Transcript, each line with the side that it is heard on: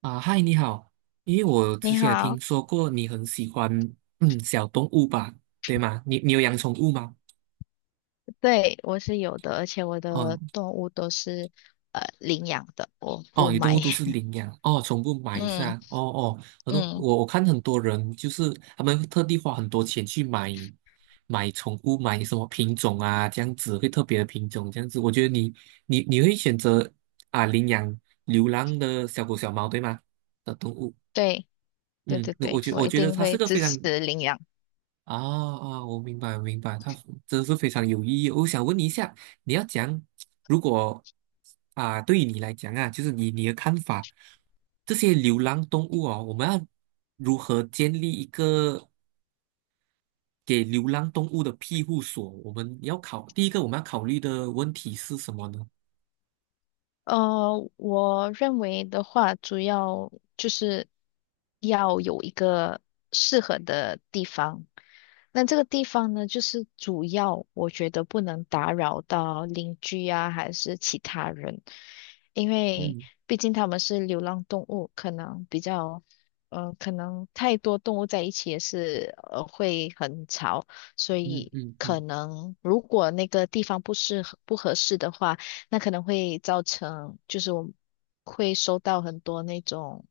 right: 啊，嗨，你好，因为我之
left: 你
right: 前有
left: 好，
right: 听说过你很喜欢小动物吧，对吗？你有养宠物吗？
left: 对，我是有的，而且我的
right: 哦
left: 动物都是领养的，我不
right: 哦，你动
left: 买。
right: 物都是 领养哦，宠物买是
left: 嗯
right: 啊，哦哦，很多
left: 嗯，
right: 我看很多人就是他们会特地花很多钱去买宠物，买什么品种啊，这样子会特别的品种这样子，我觉得你你会选择领养流浪的小狗小猫对吗？的动物。
left: 对对
right: 嗯，
left: 对对，我
right: 我
left: 一
right: 觉得
left: 定
right: 它是
left: 会
right: 个
left: 支
right: 非常
left: 持领养。
right: 我明白，我明白，他真的是非常有意义。我想问你一下，你要讲，如果啊，对于你来讲啊，就是你的看法，这些流浪动物哦，我们要如何建立一个给流浪动物的庇护所？我们要考，第一个我们要考虑的问题是什么呢？
left: 我认为的话，主要就是要有一个适合的地方。那这个地方呢，就是主要我觉得不能打扰到邻居啊，还是其他人，因为
right: 嗯
left: 毕竟他们是流浪动物，可能比较，可能太多动物在一起也是会很吵，所
right: 嗯
left: 以
right: 嗯
left: 可
right: 嗯，
left: 能如果那个地方不合适的话。那可能会造成，就是我会收到很多那种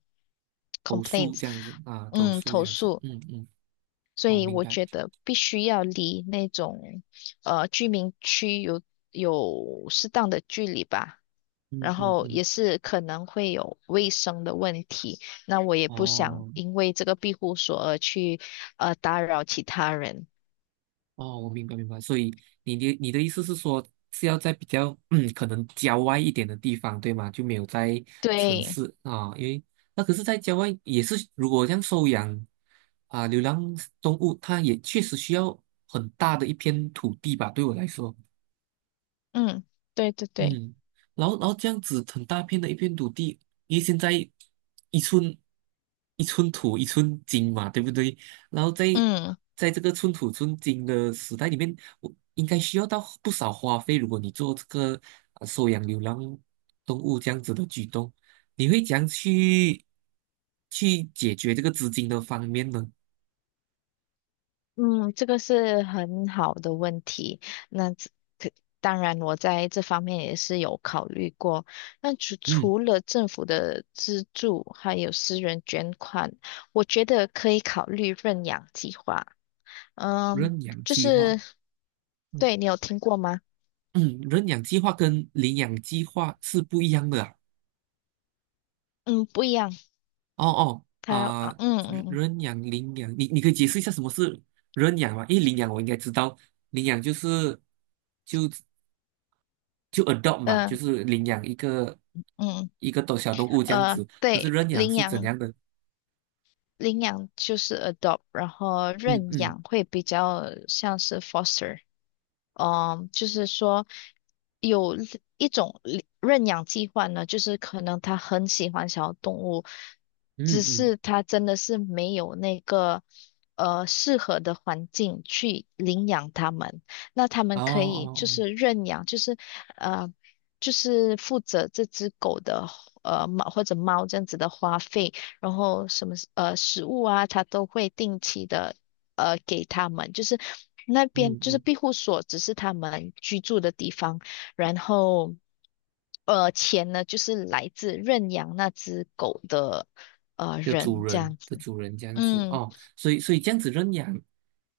right: 投诉
left: complaints，
right: 这样子啊，投
left: 嗯，
right: 诉这
left: 投
right: 样子，
left: 诉，
right: 嗯嗯，
left: 所
right: 我
left: 以
right: 明
left: 我
right: 白，
left: 觉得必须要离那种居民区有适当的距离吧。
right: 嗯
left: 然
right: 嗯
left: 后
right: 嗯，
left: 也是可能会有卫生的问题，那我也不想
right: 哦。
left: 因为这个庇护所而去打扰其他人。
right: 哦，我明白明白，所以你的意思是说是要在比较可能郊外一点的地方，对吗？就没有在城
left: 对，
right: 市啊，因为那可是，在郊外也是，如果这样收养流浪动物，它也确实需要很大的一片土地吧，对我来说。
left: 嗯，对对对，
right: 嗯，然后这样子很大片的一片土地，因为现在一寸一寸土一寸金嘛，对不对？然后
left: 嗯。
right: 在这个寸土寸金的时代里面，我应该需要到不少花费。如果你做这个收养流浪动物这样子的举动，你会怎样去解决这个资金的方面呢？
left: 嗯，这个是很好的问题。那这可当然，我在这方面也是有考虑过。那
right: 嗯，
left: 除了政府的资助，还有私人捐款，我觉得可以考虑认养计划。嗯，
right: 认养
left: 就
right: 计划，
left: 是，
right: 嗯
left: 对，你有听过吗？
right: 嗯，认养计划跟领养计划是不一样的啊。
left: 嗯，不一样。
right: 哦哦
left: 它，
right: 啊，认养领养，你可以解释一下什么是认养吗？因为领养我应该知道，领养就是就就 adopt 嘛，
left: 嗯，
right: 就
left: 呃，
right: 是领养一个
left: 嗯
right: 一个动小动物这样子。可是
left: 对，
right: 认养
left: 领
right: 是怎
left: 养。
right: 样的？
left: 领养就是 adopt，然后
right: 嗯
left: 认
right: 嗯
left: 养会比较像是 foster。嗯，就是说。有。一种领认养计划呢，就是可能他很喜欢小动物，只
right: 嗯嗯，
left: 是他真的是没有那个适合的环境去领养它们。那他
right: 哦
left: 们可以就
right: 哦哦，
left: 是认养，就是呃就是负责这只狗的呃猫或者猫这样子的花费，然后什么食物啊，他都会定期的给他们，就是。那边
right: 嗯
left: 就是
right: 嗯
left: 庇护所，只是他们居住的地方。然后钱呢就是来自认养那只狗的人这样
right: 的
left: 子。
right: 主人这样子
left: 嗯，
right: 哦，所以这样子认养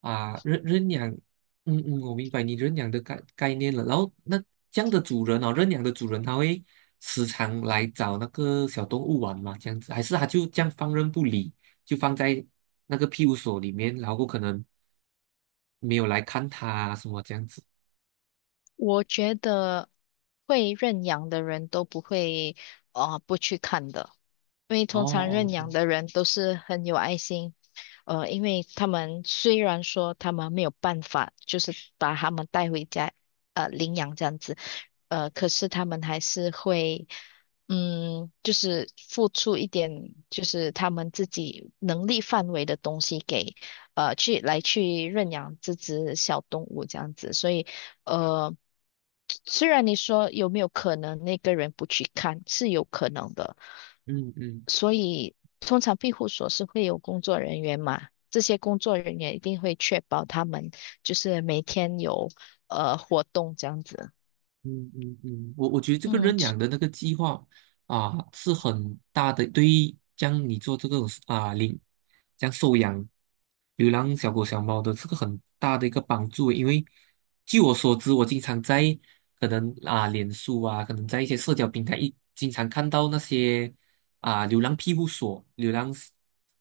right: 啊，认养，嗯嗯，我明白你认养的概念了。然后那这样的主人哦，认养的主人他会时常来找那个小动物玩嘛，这样子，还是他就这样放任不理，就放在那个庇护所里面，然后可能没有来看它啊什么这样子。
left: 我觉得会认养的人都不会不去看的。因为
right: 哦
left: 通常认
right: 哦，
left: 养的人都是很有爱心，呃，因为他们虽然说他们没有办法，就是把他们带回家，呃，领养这样子，呃，可是他们还是会，嗯，就是付出一点，就是他们自己能力范围的东西给，呃，去来去认养这只小动物这样子，所以，呃。虽然你说有没有可能那个人不去看，是有可能的，
right: 嗯嗯。
left: 所以通常庇护所是会有工作人员嘛，这些工作人员一定会确保他们就是每天有活动这样子。
right: 嗯嗯嗯，我觉得这个
left: 嗯
right: 认养的那个计划啊，是很大的。对于将你做这个将收养流浪小狗小猫的这个很大的一个帮助欸。因为据我所知，我经常在可能啊脸书啊，可能在一些社交平台一经常看到那些啊流浪庇护所、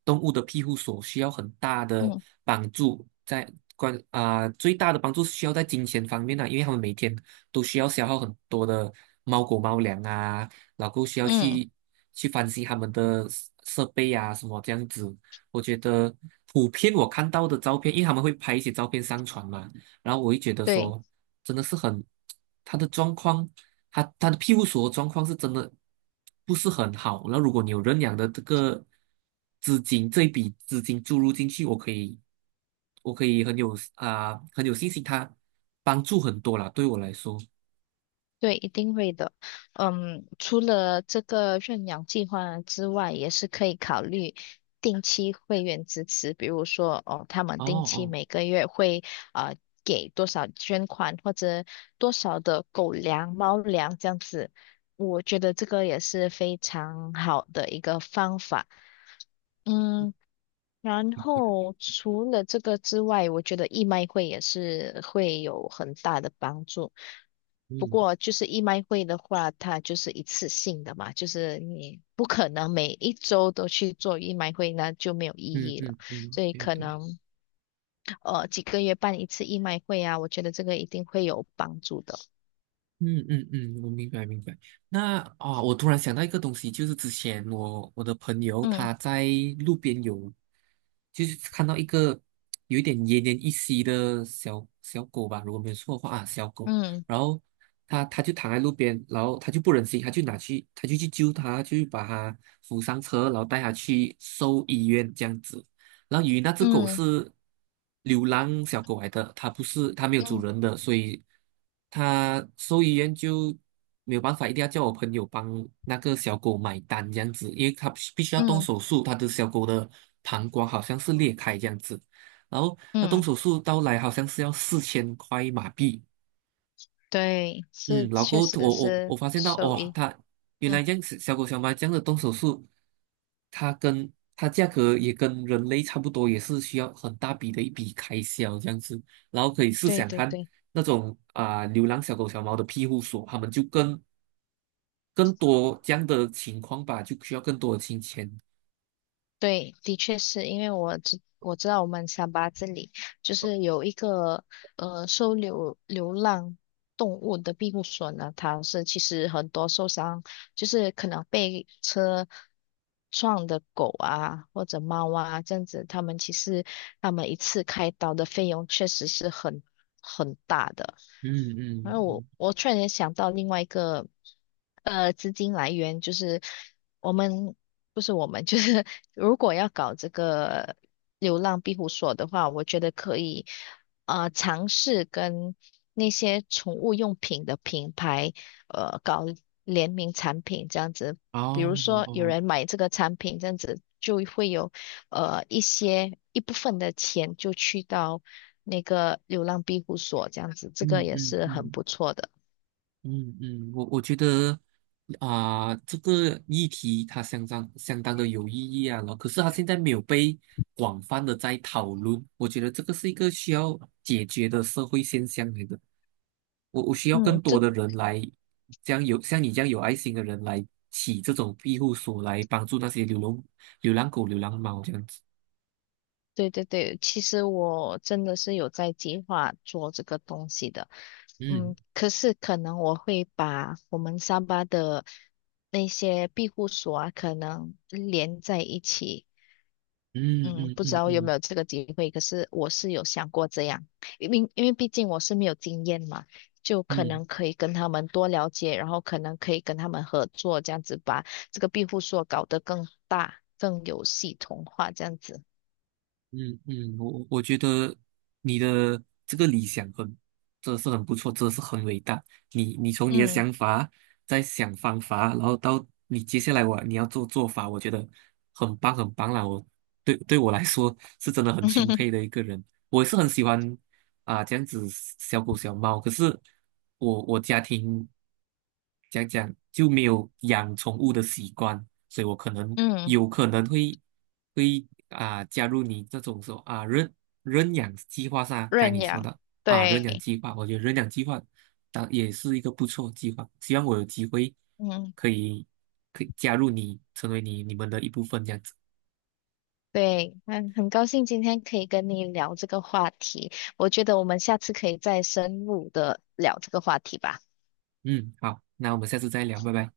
right: 动物的庇护所需要很大的
left: 嗯
right: 帮助在。最大的帮助是需要在金钱方面的、因为他们每天都需要消耗很多的猫狗猫粮啊，然后需要
left: 嗯，
right: 去翻新他们的设备啊，什么这样子。我觉得普遍我看到的照片，因为他们会拍一些照片上传嘛，然后我会觉得
left: 对。
right: 说，真的是很，他的状况，他的庇护所的状况是真的不是很好。那如果你有认养的这个资金，这一笔资金注入进去，我可以很有很有信心，他帮助很多啦，对我来说。
left: 对，一定会的。嗯，除了这个认养计划之外，也是可以考虑定期会员支持，比如说哦，他们
right: 哦
left: 定期
right: 哦，
left: 每个月会呃给多少捐款或者多少的狗粮、猫粮这样子。我觉得这个也是非常好的一个方法。嗯，然后除了这个之外，我觉得义卖会也是会有很大的帮助。不
right: 嗯
left: 过就是义卖会的话，它就是一次性的嘛，就是你不可能每一周都去做义卖会，那就没有意
right: 嗯
left: 义了。
right: 嗯嗯，
left: 所以
right: 对
left: 可
right: 对，
left: 能几个月办一次义卖会啊，我觉得这个一定会有帮助的。
right: 嗯嗯嗯，我明白明白。那我突然想到一个东西，就是之前我的朋友
left: 嗯
right: 他在路边有，就是看到一个有一点奄奄一息的小小狗吧，如果没有错的话啊，小狗，
left: 嗯
right: 然后他就躺在路边，然后他就不忍心，他就去救他，就把他扶上车，然后带他去兽医院这样子。然后由于那只狗
left: 嗯
right: 是流浪小狗来的，它不是它没有主
left: 嗯
right: 人的，所以它兽医院就没有办法，一定要叫我朋友帮那个小狗买单这样子，因为它必须要动
left: 嗯
right: 手术，它的小狗的膀胱好像是裂开这样子，然后那动
left: 嗯，
right: 手术到来好像是要4000块马币。
left: 对，
right: 嗯，
left: 是
right: 老哥，
left: 确实
right: 我
left: 是
right: 发现到，
left: 受
right: 哇、
left: 益。
right: 它原来
left: 嗯，
right: 这样子，小狗小猫这样的动手术，它价格也跟人类差不多，也是需要很大笔的一笔开销这样子。然后可以试
left: 对
right: 想
left: 对
right: 看
left: 对。
right: 那种流浪小狗小猫的庇护所，他们就更多这样的情况吧，就需要更多的金钱。
left: 对，的确是因为我知道我们三八这里就是有一个收留流浪动物的庇护所呢，它是其实很多受伤。就是可能被车撞的狗啊或者猫啊这样子，他们一次开刀的费用确实是很大的。
right: 嗯嗯
left: 然后
right: 嗯，
left: 我突然间想到另外一个资金来源，就是我们不是我们，就是 如果要搞这个流浪庇护所的话，我觉得可以尝试跟那些宠物用品的品牌。搞联名产品这样子，比如
right: 哦
left: 说有
right: 哦，
left: 人买这个产品这样子，就会有一部分的钱就去到那个流浪庇护所这样子，这个
right: 嗯
left: 也
right: 嗯
left: 是很
right: 嗯。
left: 不错的。
right: 嗯嗯，我觉得这个议题它相当相当的有意义啊，然后可是它现在没有被广泛的在讨论，我觉得这个是一个需要解决的社会现象来的。我需要更
left: 嗯，
right: 多
left: 这
right: 的人来，这样有像你这样有爱心的人来起这种庇护所，来帮助那些流浪狗、流浪猫这样子。
left: 对对对，其实我真的是有在计划做这个东西的。
right: 嗯
left: 嗯，可是可能我会把我们三八的那些庇护所啊，可能连在一起，
right: 嗯
left: 嗯，
right: 嗯
left: 不知
right: 嗯
left: 道有
right: 嗯
left: 没有这个机会，可是我是有想过这样，因为毕竟我是没有经验嘛，就可
right: 嗯，
left: 能可以跟他们多了解，然后可能可以跟他们合作，这样子把这个庇护所搞得更大、更有系统化，这样子。
right: 嗯嗯，我觉得的这个理想很，真的是很不错，真的是很伟大。你从你的
left: 嗯
right: 想法再想方法，然后到你接下来你要做法，我觉得很棒很棒啦。我对对我来说是真的很钦佩 的一个人。我也是很喜欢这样子小狗小猫，可是我家庭就没有养宠物的习惯，所以我可能
left: 嗯，
right: 有可能会。会加入你这种说认养计划上，该
left: 认
right: 你说
left: 养，
right: 的认养
left: 对，
right: 计划，我觉得认养计划当也是一个不错的计划，希望我有机会
left: 嗯
right: 可以可以加入你，成为你们的一部分这样子。
left: 对，嗯，很高兴今天可以跟你聊这个话题，我觉得我们下次可以再深入的聊这个话题吧。
right: 嗯，好，那我们下次再聊，拜拜。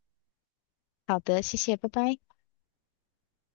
left: 好的，谢谢，拜拜。